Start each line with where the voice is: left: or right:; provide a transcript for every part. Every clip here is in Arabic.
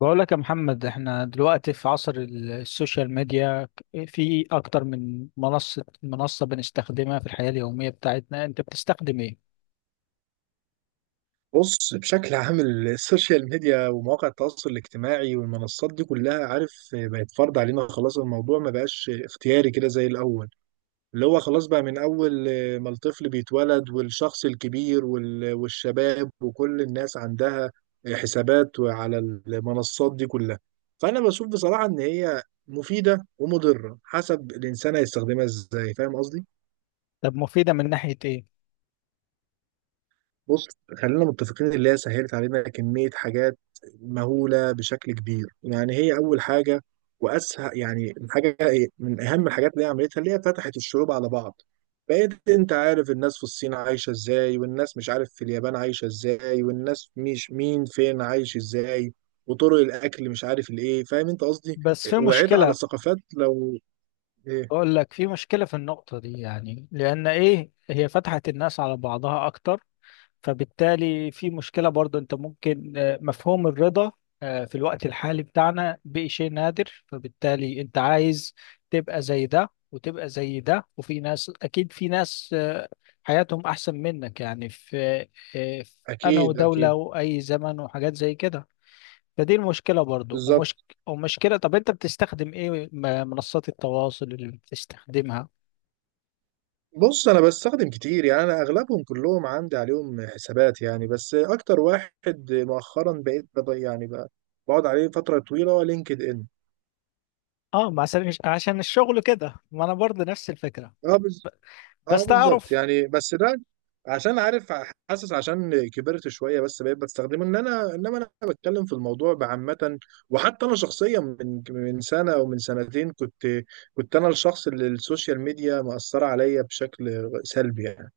left: بقول لك يا محمد احنا دلوقتي في عصر السوشيال ميديا. في اكتر من منصة بنستخدمها في الحياة اليومية بتاعتنا، انت بتستخدم ايه؟
right: بص، بشكل عام السوشيال ميديا ومواقع التواصل الاجتماعي والمنصات دي كلها عارف بقت فرض علينا خلاص. الموضوع ما بقاش اختياري كده زي الأول، اللي هو خلاص بقى من أول ما الطفل بيتولد والشخص الكبير والشباب وكل الناس عندها حسابات على المنصات دي كلها. فأنا بشوف بصراحة إن هي مفيدة ومضرة حسب الإنسان هيستخدمها إزاي، فاهم قصدي؟
left: طب مفيدة من ناحية ايه؟
right: بص، خلينا متفقين اللي هي سهلت علينا كمية حاجات مهولة بشكل كبير. يعني هي أول حاجة وأسهل، يعني الحاجة من أهم الحاجات اللي هي عملتها اللي هي فتحت الشعوب على بعض. بقيت أنت عارف الناس في الصين عايشة إزاي، والناس مش عارف في اليابان عايشة إزاي، والناس مش مين فين عايش إزاي، وطرق الأكل مش عارف الإيه، فاهم أنت قصدي.
left: بس في
right: وعيت على
left: مشكلة.
right: ثقافات لو إيه.
left: بقول لك في مشكلة في النقطة دي، يعني لان ايه، هي فتحت الناس على بعضها اكتر، فبالتالي في مشكلة برضو. انت ممكن مفهوم الرضا في الوقت الحالي بتاعنا بقى شيء نادر، فبالتالي انت عايز تبقى زي ده وتبقى زي ده، وفي ناس اكيد، في ناس حياتهم احسن منك، يعني في في انا
right: أكيد أكيد.
left: دولة واي زمن وحاجات زي كده. فدي المشكلة برضو. ومش
right: بالظبط.
left: ومشكلة. طب انت بتستخدم ايه منصات التواصل اللي بتستخدمها؟
right: بص، انا بستخدم كتير يعني، انا اغلبهم كلهم عندي عليهم حسابات يعني. بس اكتر واحد مؤخرا بقيت بقعد عليه فتره طويله هو لينكد ان.
left: اه، ما عشان الشغل كده، ما انا برضو نفس الفكرة.
right: اه بز... اه
left: بس
right: بالظبط،
left: تعرف،
right: يعني بس ده عشان عارف، حاسس عشان كبرت شويه بس بقيت بستخدمه. ان انا انما انا بتكلم في الموضوع بعامه. وحتى انا شخصيا من سنه او من سنتين كنت انا الشخص اللي السوشيال ميديا مأثره عليا بشكل سلبي يعني.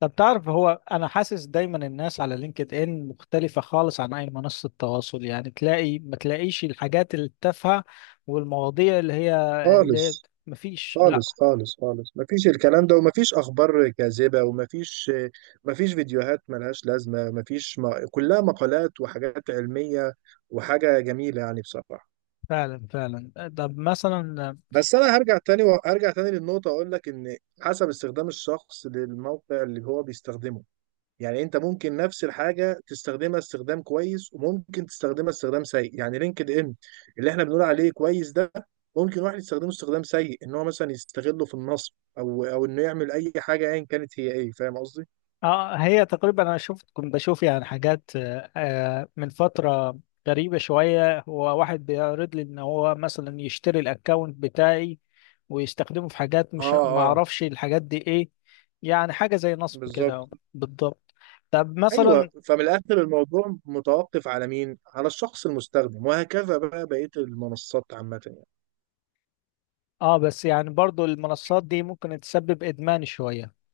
left: طب تعرف، هو انا حاسس دايما الناس على لينكد ان مختلفة خالص عن اي منصة تواصل. يعني تلاقي، ما تلاقيش الحاجات التافهة والمواضيع اللي هي، اللي
right: خالص
left: مفيش، لا،
right: خالص خالص خالص، مفيش الكلام ده، ومفيش اخبار كاذبه، ومفيش مفيش فيديوهات ملهاش لازمه، مفيش ما... كلها مقالات وحاجات علميه وحاجه جميله يعني بصراحه.
left: فعلا فعلا. طب مثلا،
right: بس انا هرجع تاني وهرجع تاني للنقطه، اقول لك ان حسب استخدام الشخص للموقع اللي هو بيستخدمه. يعني انت ممكن نفس الحاجه تستخدمها استخدام كويس، وممكن تستخدمها استخدام سيء. يعني لينكد ان اللي احنا بنقول عليه كويس ده، ممكن واحد يستخدمه استخدام سيء ان هو مثلا يستغله في النصب، او انه يعمل اي حاجه ايا كانت هي ايه، فاهم قصدي.
left: اه، هي تقريبا انا شفت، كنت بشوف يعني حاجات من فترة، غريبة شوية، هو واحد بيعرض لي ان هو مثلا يشتري الاكونت بتاعي ويستخدمه في حاجات
right: اه
left: مش، ما
right: اه،
left: اعرفش الحاجات دي ايه، يعني حاجة زي نصب
right: بالظبط.
left: كده. بالضبط. طب
right: ايوه،
left: مثلا،
right: فمن الاخر الموضوع متوقف على مين؟ على الشخص المستخدم. وهكذا بقى بقيه المنصات عامه يعني.
left: اه بس يعني برضو المنصات دي ممكن تسبب ادمان شوية.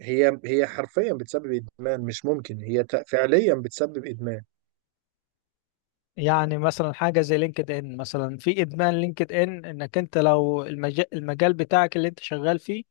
right: هي هي حرفيا بتسبب ادمان. مش ممكن، فعليا بتسبب ادمان.
left: يعني مثلا حاجه زي لينكد ان، مثلا في ادمان لينكد ان انك انت لو المجال بتاعك اللي انت شغال فيه،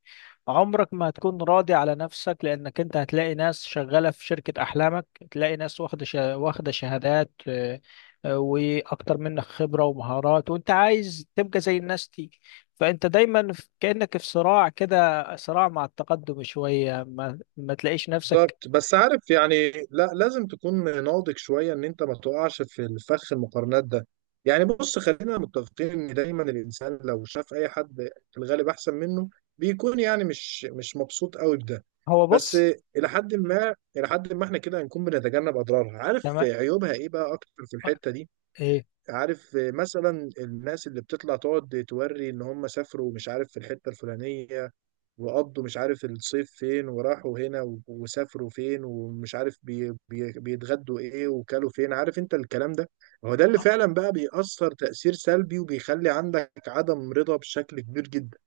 left: عمرك ما هتكون راضي على نفسك، لانك انت هتلاقي ناس شغاله في شركه احلامك، تلاقي ناس واخده شهادات واكتر منك خبره ومهارات، وانت عايز تبقى زي الناس دي. فانت دايما كانك في صراع كده، صراع مع التقدم شويه، ما تلاقيش نفسك.
right: بالظبط. بس عارف يعني، لا، لازم تكون ناضج شويه ان انت ما تقعش في الفخ المقارنات ده. يعني بص، خلينا متفقين ان دايما الانسان لو شاف اي حد في الغالب احسن منه، بيكون يعني مش مبسوط قوي بده.
left: هو
right: بس
left: بص،
right: الى حد ما، الى حد ما احنا كده هنكون بنتجنب اضرارها. عارف
left: تمام.
right: عيوبها ايه بقى اكتر في
left: آه،
right: الحته دي؟
left: ايه،
right: عارف مثلا الناس اللي بتطلع تقعد توري ان هم سافروا مش عارف في الحته الفلانيه، وقضوا مش عارف الصيف فين، وراحوا هنا وسافروا فين، ومش عارف بي بيتغدوا ايه وكلوا فين، عارف انت الكلام ده. هو ده اللي
left: اه.
right: فعلا بقى بيأثر تأثير سلبي، وبيخلي عندك عدم رضا بشكل كبير جدا.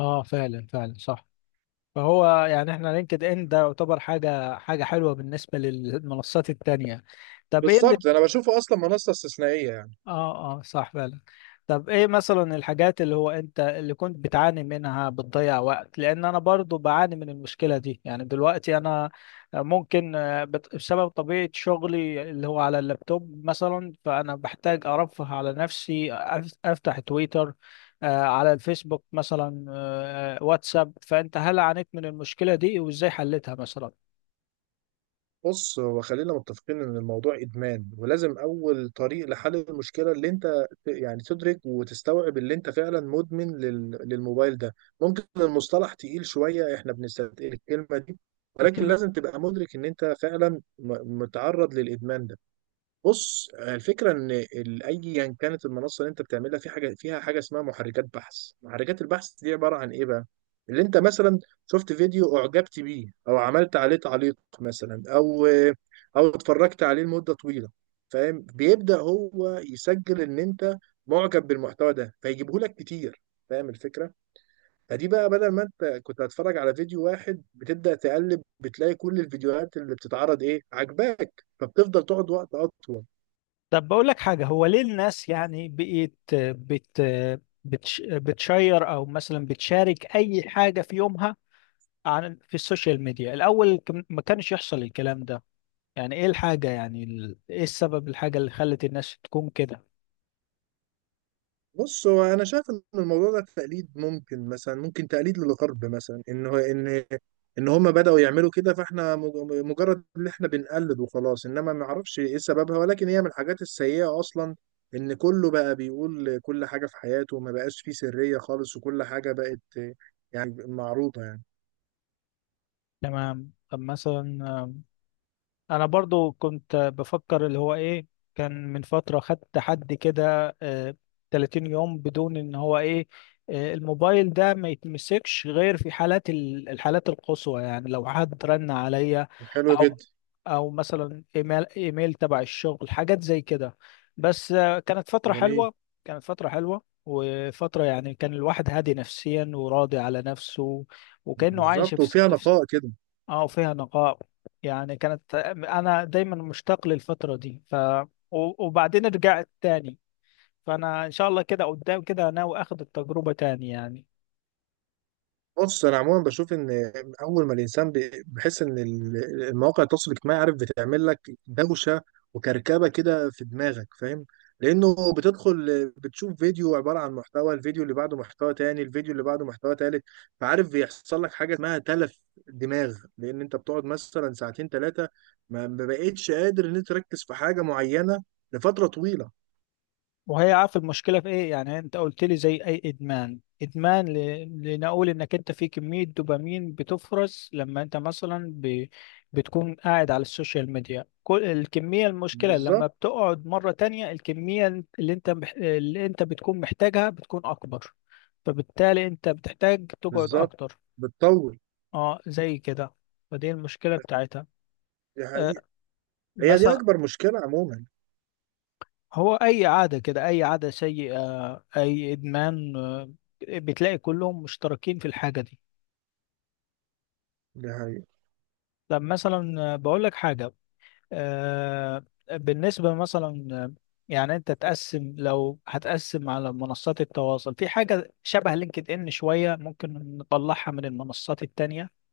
left: فعلا فعلا صح. فهو يعني احنا لينكد ان ده يعتبر حاجه حلوه بالنسبه للمنصات التانية. طب ايه اللي،
right: بالظبط، انا بشوفه اصلا منصة استثنائية يعني.
left: اه اه صح فعلا. طب ايه مثلا الحاجات اللي هو انت اللي كنت بتعاني منها، بتضيع وقت؟ لان انا برضو بعاني من المشكلة دي، يعني دلوقتي انا ممكن بسبب طبيعة شغلي اللي هو على اللابتوب مثلا، فانا بحتاج ارفه على نفسي، افتح تويتر، على الفيسبوك مثلا، واتساب. فانت هل عانيت من المشكلة دي، وازاي حلتها مثلا؟
right: بص، هو خلينا متفقين ان الموضوع ادمان. ولازم اول طريق لحل المشكله اللي انت تدرك وتستوعب اللي انت فعلا مدمن للموبايل ده. ممكن المصطلح تقيل شويه، احنا بنستثقل الكلمه دي، ولكن لازم تبقى مدرك ان انت فعلا متعرض للادمان ده. بص، الفكره ان ايا كانت المنصه اللي انت بتعملها، في حاجه فيها حاجه اسمها محركات بحث. محركات البحث دي عباره عن ايه بقى؟ اللي انت مثلا شفت فيديو اعجبت بيه، او عملت عليه تعليق مثلا، او او اتفرجت عليه لمده طويله، فاهم، بيبدا هو يسجل ان انت معجب بالمحتوى ده فيجيبه لك كتير، فاهم الفكره. فدي بقى بدل ما انت كنت هتتفرج على فيديو واحد، بتبدا تقلب، بتلاقي كل الفيديوهات اللي بتتعرض ايه عجباك، فبتفضل تقعد وقت اطول.
left: طب بقول لك حاجة، هو ليه الناس يعني بقيت بت بتش بتشير أو مثلا بتشارك أي حاجة في يومها، عن في السوشيال ميديا الأول، ما كانش يحصل الكلام ده. يعني إيه الحاجة، يعني إيه السبب، الحاجة اللي خلت الناس تكون كده.
right: بص، هو انا شايف ان الموضوع ده تقليد، ممكن مثلا ممكن تقليد للغرب مثلا، ان هو ان ان هم بداوا يعملوا كده، فاحنا مجرد ان احنا بنقلد وخلاص. انما ما اعرفش ايه سببها، ولكن هي من الحاجات السيئه اصلا، ان كله بقى بيقول كل حاجه في حياته وما بقاش فيه سريه خالص، وكل حاجه بقت يعني معروضه يعني.
left: تمام. طب مثلا، انا برضو كنت بفكر اللي هو ايه، كان من فترة خدت حد كده، 30 يوم بدون ان هو ايه، الموبايل ده ما يتمسكش غير في حالات الحالات القصوى، يعني لو حد رن عليا
right: حلو
left: او
right: جدا.
left: مثلا ايميل تبع الشغل، حاجات زي كده. بس كانت فترة
right: جميل.
left: حلوة. كانت فترة حلوة وفترة، يعني كان الواحد هادي نفسيا وراضي على نفسه، وكأنه عايش
right: بالظبط،
left: في،
right: وفيها نقاء كده.
left: اه فيها نقاء. يعني كانت انا دايما مشتاق للفتره دي، ف وبعدين رجعت تاني. فانا ان شاء الله كده قدام كده ناوي اخد التجربه تاني يعني.
right: بص، انا عموما بشوف ان اول ما الانسان بحس ان المواقع التواصل الاجتماعي عارف بتعمل لك دوشه وكركبه كده في دماغك، فاهم، لانه بتدخل بتشوف فيديو عباره عن محتوى، الفيديو اللي بعده محتوى تاني، الفيديو اللي بعده محتوى تالت. فعارف بيحصل لك حاجه اسمها تلف دماغ، لان انت بتقعد مثلا ساعتين ثلاثه، ما بقتش قادر ان انت تركز في حاجه معينه لفتره طويله.
left: وهي عارف المشكله في ايه؟ يعني انت قلت لي زي اي ادمان، لنقول انك انت في كميه دوبامين بتفرز لما انت مثلا بتكون قاعد على السوشيال ميديا، كل الكميه المشكله لما
right: بالظبط.
left: بتقعد مره تانية، الكميه اللي انت اللي انت بتكون محتاجها بتكون اكبر. فبالتالي انت بتحتاج تقعد
right: بالظبط،
left: اكتر،
right: بتطول.
left: اه زي كده. فدي المشكله بتاعتها.
right: دي
left: آه،
right: حقيقة. هي دي
left: مثلا،
right: اكبر مشكله عموما.
left: هو أي عادة كده، أي عادة سيئة، أي إدمان بتلاقي كلهم مشتركين في الحاجة دي.
right: دي حقيقة.
left: طب مثلا بقول لك حاجة، آه، بالنسبة مثلا، يعني أنت تقسم، لو هتقسم على منصات التواصل، في حاجة شبه لينكد إن شوية ممكن نطلعها من المنصات التانية؟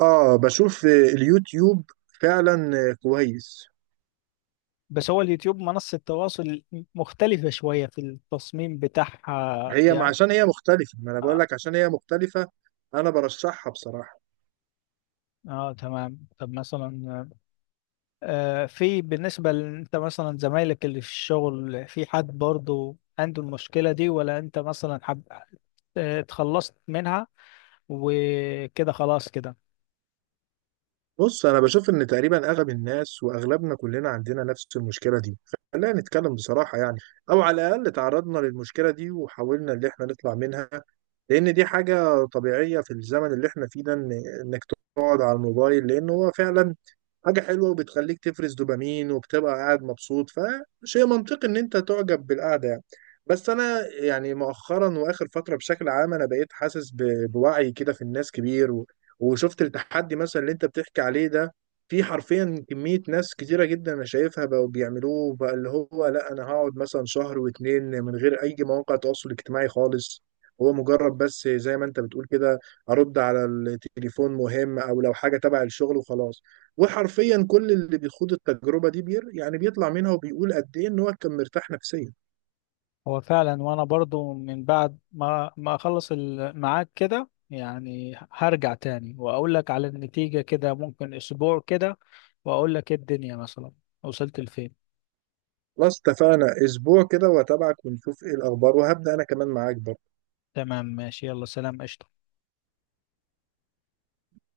right: اه، بشوف اليوتيوب فعلا كويس.
left: بس هو اليوتيوب منصة تواصل مختلفة شوية في التصميم بتاعها
right: هي
left: يعني.
right: عشان هي مختلفة، ما انا بقول
left: اه.
right: لك عشان هي مختلفة. انا برشحها بصراحة.
left: تمام. طب مثلا في بالنسبة لأنت مثلا، زمايلك اللي في الشغل في حد برضو عنده المشكلة دي، ولا أنت مثلا حب اتخلصت منها وكده خلاص كده؟
right: بص، انا بشوف ان تقريبا اغلب الناس واغلبنا كلنا عندنا نفس المشكلة دي، خلينا نتكلم بصراحة يعني. او على الاقل تعرضنا للمشكلة دي وحاولنا ان احنا نطلع منها، لان دي حاجة طبيعية في الزمن اللي احنا فيه ده، انك تقعد على الموبايل، لان هو فعلا حاجة حلوة وبتخليك تفرز دوبامين وبتبقى قاعد مبسوط. فشيء منطقي ان انت تعجب بالقعدة يعني. بس انا يعني مؤخرا واخر فترة بشكل عام، انا بقيت حاسس بوعي كده في الناس كبير وشفت التحدي مثلا اللي انت بتحكي عليه ده. في حرفيا كمية ناس كتيرة جدا انا شايفها بقوا بيعملوه بقى، اللي هو لا، انا هقعد مثلا شهر واتنين من غير اي مواقع تواصل اجتماعي خالص. هو مجرد بس زي ما انت بتقول كده، ارد على التليفون مهم، او لو حاجة تبع الشغل، وخلاص. وحرفيا كل اللي بيخوض التجربه دي بير يعني بيطلع منها وبيقول قد ايه ان هو كان مرتاح نفسيا.
left: هو فعلا، وأنا برضو من بعد ما ما أخلص معاك كده يعني هرجع تاني وأقول لك على النتيجة كده، ممكن أسبوع كده، وأقول لك إيه الدنيا مثلا وصلت لفين.
right: خلاص، اتفقنا، اسبوع كده واتابعك ونشوف ايه الاخبار، وهبدا انا كمان معاك برضه.
left: تمام ماشي، يلا سلام، قشطة.